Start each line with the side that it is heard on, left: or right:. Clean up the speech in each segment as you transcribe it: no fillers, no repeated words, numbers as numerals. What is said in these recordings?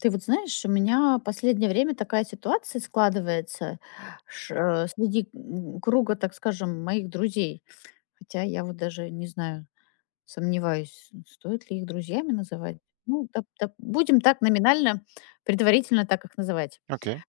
left: Ты вот знаешь, у меня последнее время такая ситуация складывается ш- среди круга, так скажем, моих друзей. Хотя я вот даже не знаю, сомневаюсь, стоит ли их друзьями называть. Ну, да, будем так номинально, предварительно так их называть.
right: Окей,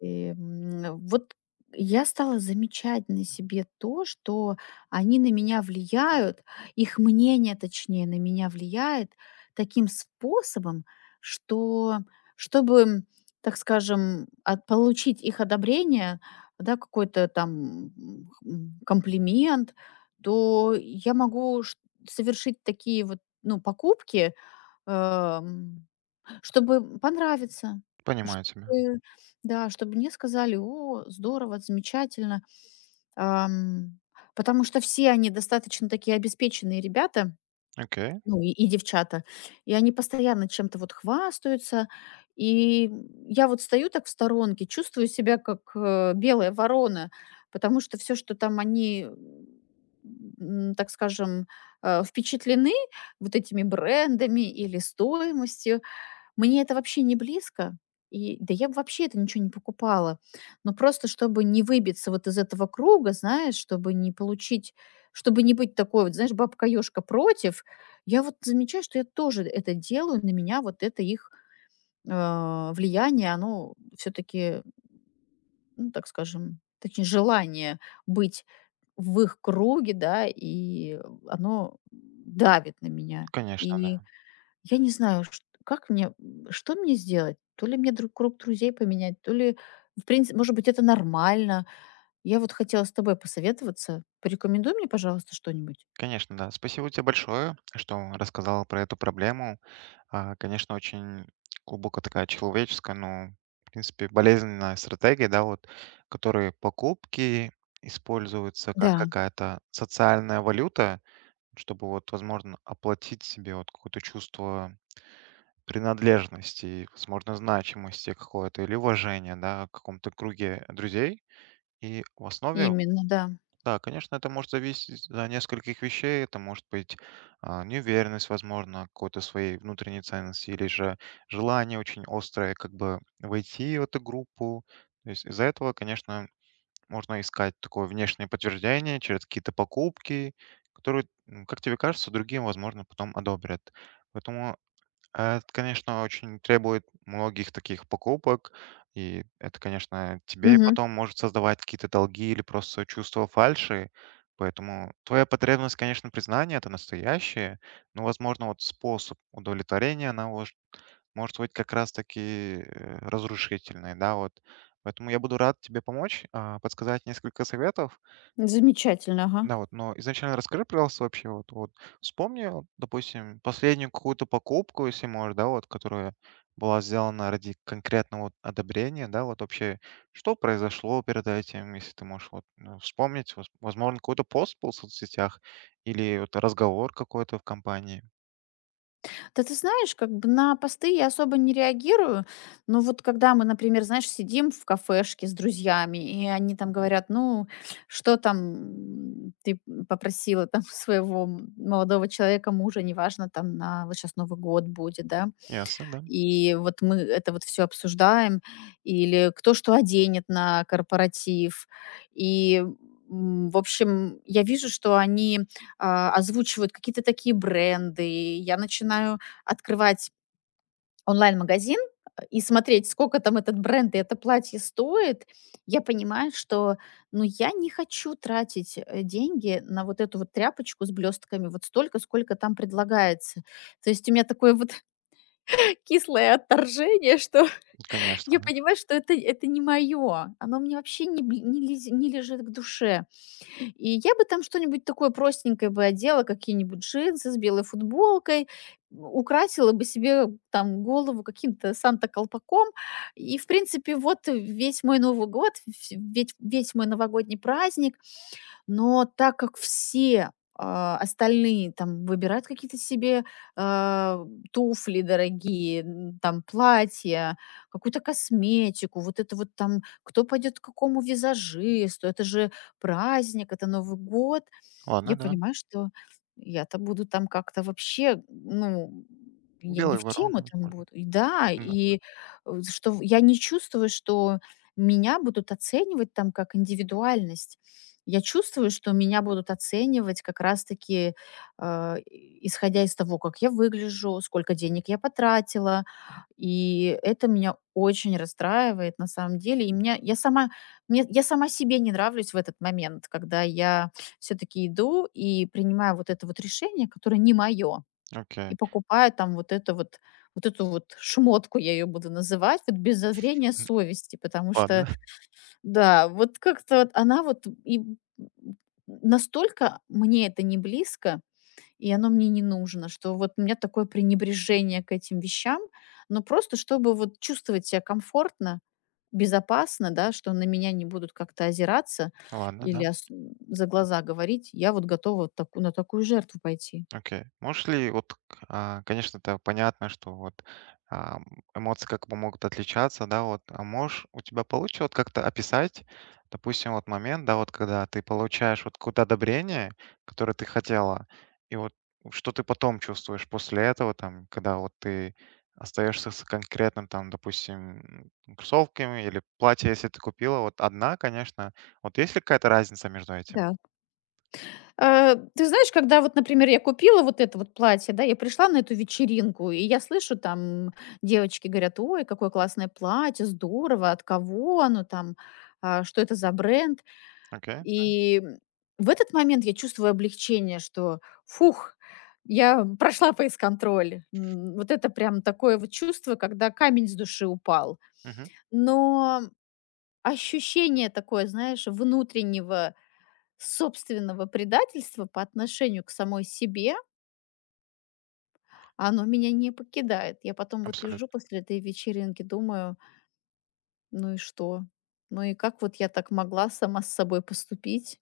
left: И, вот я стала замечать на себе то, что они на меня влияют, их мнение, точнее, на меня влияет таким способом, что чтобы, так скажем, получить их одобрение, да, какой-то там комплимент, то я могу совершить такие вот ну, покупки, чтобы понравиться,
right: понимаю тебя.
left: чтобы да, чтобы мне сказали: "О, здорово, замечательно". Ам, Потому что все они достаточно такие обеспеченные ребята,
right: Окей,
left: ну, и девчата, и они постоянно чем-то вот хвастаются. И я вот стою так в сторонке, чувствую себя как, белая ворона, потому что все, что там они, так скажем, впечатлены вот этими брендами или стоимостью, мне это вообще не близко, и да я б вообще это ничего не покупала. Но просто чтобы не выбиться вот из этого круга, знаешь, чтобы не получить, чтобы не быть такой вот, знаешь, бабка-ёжка против, я вот замечаю, что я тоже это делаю, на меня вот это их влияние, оно все-таки, ну, так скажем, точнее, желание быть в их круге, да, и оно давит на меня.
right: конечно, да.
left: И я не знаю, чт как мне, что мне сделать? То ли мне друг круг друзей поменять, то ли, в принципе, может быть, это нормально. Я вот хотела с тобой посоветоваться. Порекомендуй мне, пожалуйста, что-нибудь.
right: Конечно, да. Спасибо тебе большое, что рассказала про эту проблему. Конечно, очень глубоко такая человеческая, но, в принципе, болезненная стратегия, да, вот, которые покупки используются как
left: Да,
right: какая-то социальная валюта, чтобы вот, возможно, оплатить себе вот какое-то чувство принадлежности, возможно, значимости какое-то или уважения, да, в каком-то круге друзей. И в основе
left: именно, да.
right: да, конечно, это может зависеть от нескольких вещей. Это может быть неуверенность, возможно, какой-то своей внутренней ценности, или же желание очень острое как бы войти в эту группу. То есть из-за этого, конечно, можно искать такое внешнее подтверждение через какие-то покупки, которые, как тебе кажется, другим, возможно, потом одобрят. Поэтому это, конечно, очень требует многих таких покупок, и это, конечно, тебе
left: Мгм.
right: потом может создавать какие-то долги или просто чувство фальши. Поэтому твоя потребность, конечно, признания это настоящее, но, возможно, вот способ удовлетворения, она может, может быть как раз-таки разрушительной, да, вот. Поэтому я буду рад тебе помочь, подсказать несколько советов.
left: Замечательно, ага.
right: Да, вот, но изначально расскажи, пожалуйста, вообще, вот, вот вспомни, вот, допустим, последнюю какую-то покупку, если можешь, да, вот, которая была сделана ради конкретного вот одобрения, да, вот вообще, что произошло перед этим, если ты можешь вот ну, вспомнить, возможно, какой-то пост был в соцсетях или вот разговор какой-то в компании.
left: Да, ты знаешь, как бы на посты я особо не реагирую, но вот когда мы, например, знаешь, сидим в кафешке с друзьями, и они там говорят, ну, что там ты попросила там своего молодого человека, мужа, неважно, там вот сейчас Новый год будет, да,
right: Ясно, да?
left: и вот мы это вот все обсуждаем. Или кто что оденет на корпоратив. И, в общем, я вижу, что они, озвучивают какие-то такие бренды. И я начинаю открывать онлайн-магазин, и смотреть, сколько там этот бренд и это платье стоит. Я понимаю, что, ну, я не хочу тратить, деньги на вот эту вот тряпочку с блестками вот столько, сколько там предлагается. То есть у меня такое вот кислое отторжение, что
right: Конечно,
left: я
right: да.
left: понимаю, что это не мое. Оно мне вообще не бли не лез не лежит к душе. И я бы там что-нибудь такое простенькое бы одела, какие-нибудь джинсы с белой футболкой, украсила бы себе там голову каким-то Санта-колпаком. И, в принципе, вот весь мой Новый год, вс ведь весь мой новогодний праздник, но так как все, остальные там выбирают какие-то себе, а, туфли дорогие, н там платья, какую-то косметику, вот это вот там, кто пойдет к какому визажисту, это же праздник, это Новый год.
right: Ладно,
left: Я
right: да.
left: понимаю, что я-то буду там как-то вообще, ну, я не
right: Белые
left: в
right: вороны,
left: тему там
right: возможно.
left: буду. И да,
right: Да.
left: я не чувствую, что меня будут оценивать там как индивидуальность. Я чувствую, что меня будут оценивать как раз-таки э, исходя из того, как я выгляжу, сколько денег я потратила, и это меня очень расстраивает на самом деле. И меня, я, сама, мне, я сама себе не нравлюсь в этот момент, когда я все-таки иду и принимаю вот это вот решение, которое не мое, и
right: Окей.
left: покупаю там вот это вот вот эту вот шмотку, я ее буду называть, вот без зазрения
right: М,
left: совести, потому что,
right: Ладно,
left: да, вот как-то вот она вот и настолько мне это не близко, и оно мне не нужно, что вот у меня такое пренебрежение к этим вещам, но просто чтобы вот чувствовать себя комфортно, безопасно, да, что на меня не будут как-то озираться
right: ладно,
left: или
right: да.
left: за глаза говорить, я вот готова вот на такую жертву пойти.
right: Окей. Можешь ли, вот, конечно, это понятно, что вот ам, эмоции как бы могут отличаться, да, вот, а можешь, у тебя получится вот как-то описать, допустим, вот момент, да, вот когда ты получаешь вот какое-то одобрение, которое ты хотела, и вот что ты потом чувствуешь после этого, там, когда вот ты остаешься с конкретным, там, допустим, кроссовками или платье, если ты купила, вот одна, конечно, вот есть ли какая-то разница между этим?
left: Да. Ты знаешь, когда вот, например, я купила вот это вот платье, да, я пришла на эту вечеринку, и я слышу там, девочки говорят: ой, какое классное платье, здорово, от кого оно там, что это за бренд.
right: Окей?
left: И в этот момент я чувствую облегчение, что: "Фух, я прошла фейс-контроль". Вот это прям такое вот чувство, когда камень с души упал.
right: Мгм.
left: Но ощущение такое, знаешь, внутреннего собственного предательства по отношению к самой себе, оно меня не покидает. Я потом вот
right: Абсолютно,
left: лежу после этой вечеринки, думаю: "Ну и что? Ну и как вот я так могла сама с собой поступить?"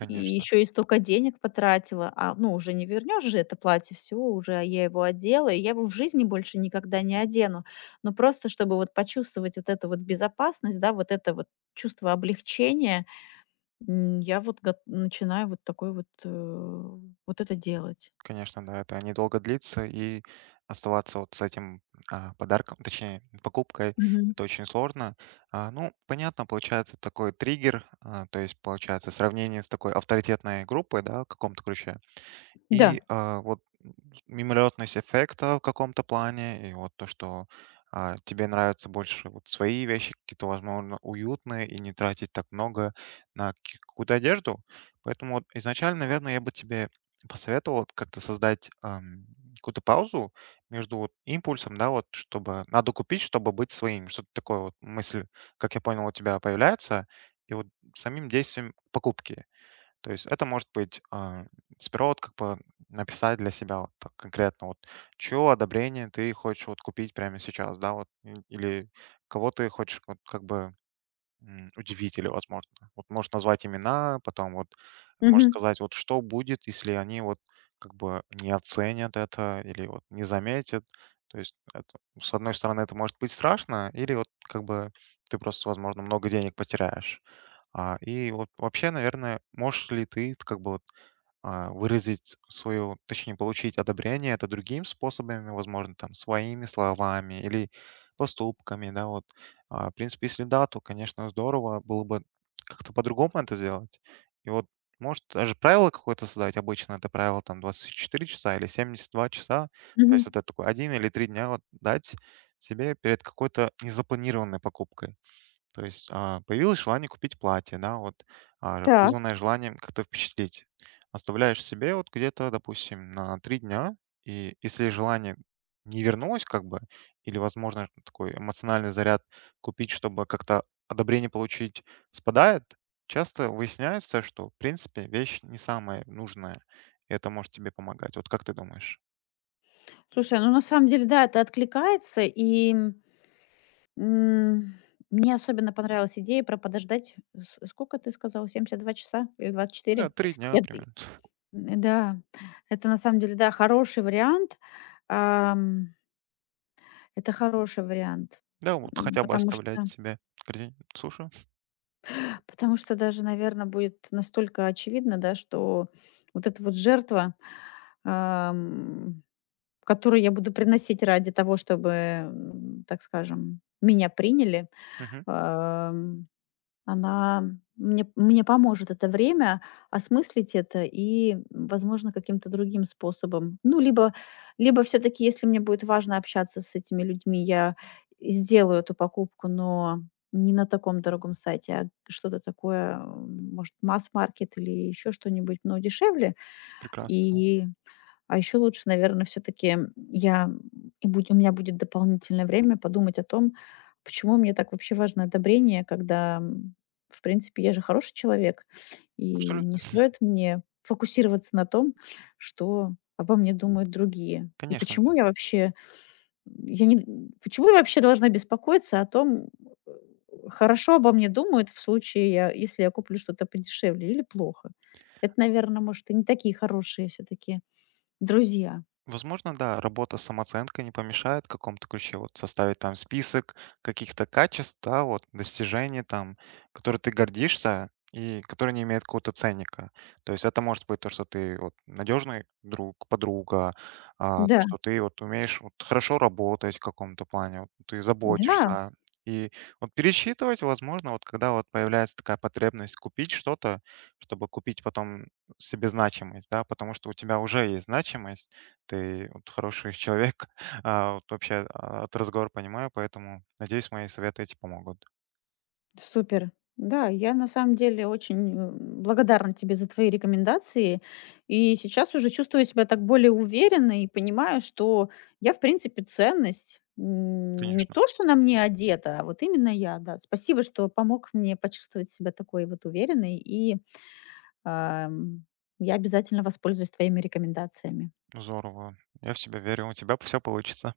left: И еще и столько денег потратила, ну, уже не вернешь же это платье, всё, уже я его одела, и я его в жизни больше никогда не одену. Но просто чтобы вот почувствовать вот эту вот безопасность, да, вот это вот чувство облегчения, я вот гот начинаю вот такой вот, вот это делать.
right: Конечно, да, это недолго длится, и оставаться вот с этим подарком, точнее, покупкой,
left: Мгм.
right: это очень сложно. Ну, понятно, получается такой триггер, то есть получается сравнение с такой авторитетной группой, да, в каком-то ключе. И
left: Да.
right: вот мимолетность эффекта в каком-то плане, и вот то, что тебе нравятся больше вот свои вещи, какие-то, возможно, уютные, и не тратить так много на какую-то одежду. Поэтому вот изначально, наверное, я бы тебе посоветовал вот как-то создать какую-то паузу между вот импульсом, да, вот чтобы надо купить, чтобы быть своим. Что-то такое вот мысль, как я понял, у тебя появляется, и вот самим действием покупки. То есть это может быть сперва вот как бы написать для себя вот так конкретно, вот чье одобрение ты хочешь вот купить прямо сейчас, да, вот, или кого ты хочешь вот как бы удивить или возможно. Вот можешь назвать имена, потом вот можешь
left: Мгм.
right: сказать, вот что будет, если они вот как бы не оценят это или вот не заметят. То есть это, с одной стороны это может быть страшно, или вот как бы ты просто, возможно, много денег потеряешь. И вот вообще, наверное, можешь ли ты как бы вот, выразить свою точнее, получить одобрение это другими способами, возможно, там, своими словами или поступками, да, вот? В принципе, если да, то, конечно, здорово было бы как-то по-другому это сделать. И вот, может, даже правило какое-то создать. Обычно это правило, там, 24 часа или 72 часа. То
left: Мгм.
right: есть это такой один или 3 дня вот дать себе перед какой-то незапланированной покупкой. То есть, появилось желание купить платье, да, вот,
left: Так.
right: вызванное желанием как-то впечатлить. Оставляешь себе вот где-то, допустим, на 3 дня, и если желание не вернулось как бы, или, возможно, такой эмоциональный заряд купить, чтобы как-то одобрение получить, спадает, часто выясняется, что, в принципе, вещь не самая нужная. И это может тебе помогать. Вот как ты думаешь?
left: Слушай, ну, на самом деле, да, это откликается. М, Мне особенно понравилась идея про подождать. С Сколько ты сказала, 72 часа или двадцать
right: Да,
left: четыре?
right: 3 дня
left: Я д
right: примерно.
left: Да, это на самом деле, да, хороший вариант. Ам, это хороший вариант,
right: Да, вот хотя бы
left: потому
right: оставлять
left: что
right: себе корзин слушаю.
left: даже, наверное, будет настолько очевидно, да, что вот эта вот жертва, ам, которую я буду приносить ради того, чтобы, так скажем, меня приняли.
right: Мгм.
left: Она мне поможет это время осмыслить это и, возможно, каким-то другим способом. Ну, либо все таки если мне будет важно общаться с этими людьми, я и сделаю эту покупку, но не на таком дорогом сайте, а что-то такое, может, масс-маркет или еще что-нибудь, но дешевле.
right: Прекрасно. Ну,
left: И еще лучше, наверное, все-таки я у меня будет дополнительное время подумать о том, почему мне так вообще важно одобрение, когда, в принципе, я же хороший человек, и не
right: абсолютно.
left: стоит мне фокусироваться на том, что обо мне думают другие. И
right: Конечно,
left: почему я вообще, я не, почему я вообще должна беспокоиться о том, э, хорошо обо мне думают в случае, если я куплю что-то подешевле или плохо. Это, наверное, может, и не такие хорошие все-таки друзья.
right: возможно, да, работа с самооценкой не помешает в каком-то ключе. Вот составить там список каких-то качеств, да, вот достижений там, которые ты гордишься и которые не имеют какого-то ценника. То есть это может быть то, что ты вот надежный друг, подруга,
left: Да,
right: что ты вот умеешь вот хорошо работать в каком-то плане, вот ты
left: да,
right: заботишься. И вот пересчитывать, возможно, вот когда вот появляется такая потребность купить что-то, чтобы купить потом себе значимость, да, потому что у тебя уже есть значимость, ты вот хороший человек. Вот вообще от разговора понимаю, поэтому надеюсь, мои советы эти помогут.
left: супер. Да, я на самом деле очень благодарна тебе за твои рекомендации. И сейчас уже чувствую себя так более уверенно и понимаю, что я, в принципе, ценность. Не
right: Конечно.
left: то, что на мне одета, а вот именно я, да. Спасибо, что помог мне почувствовать себя такой вот уверенной. И ам, я обязательно воспользуюсь твоими рекомендациями.
right: Здорово. Я в тебя верю. У тебя все получится.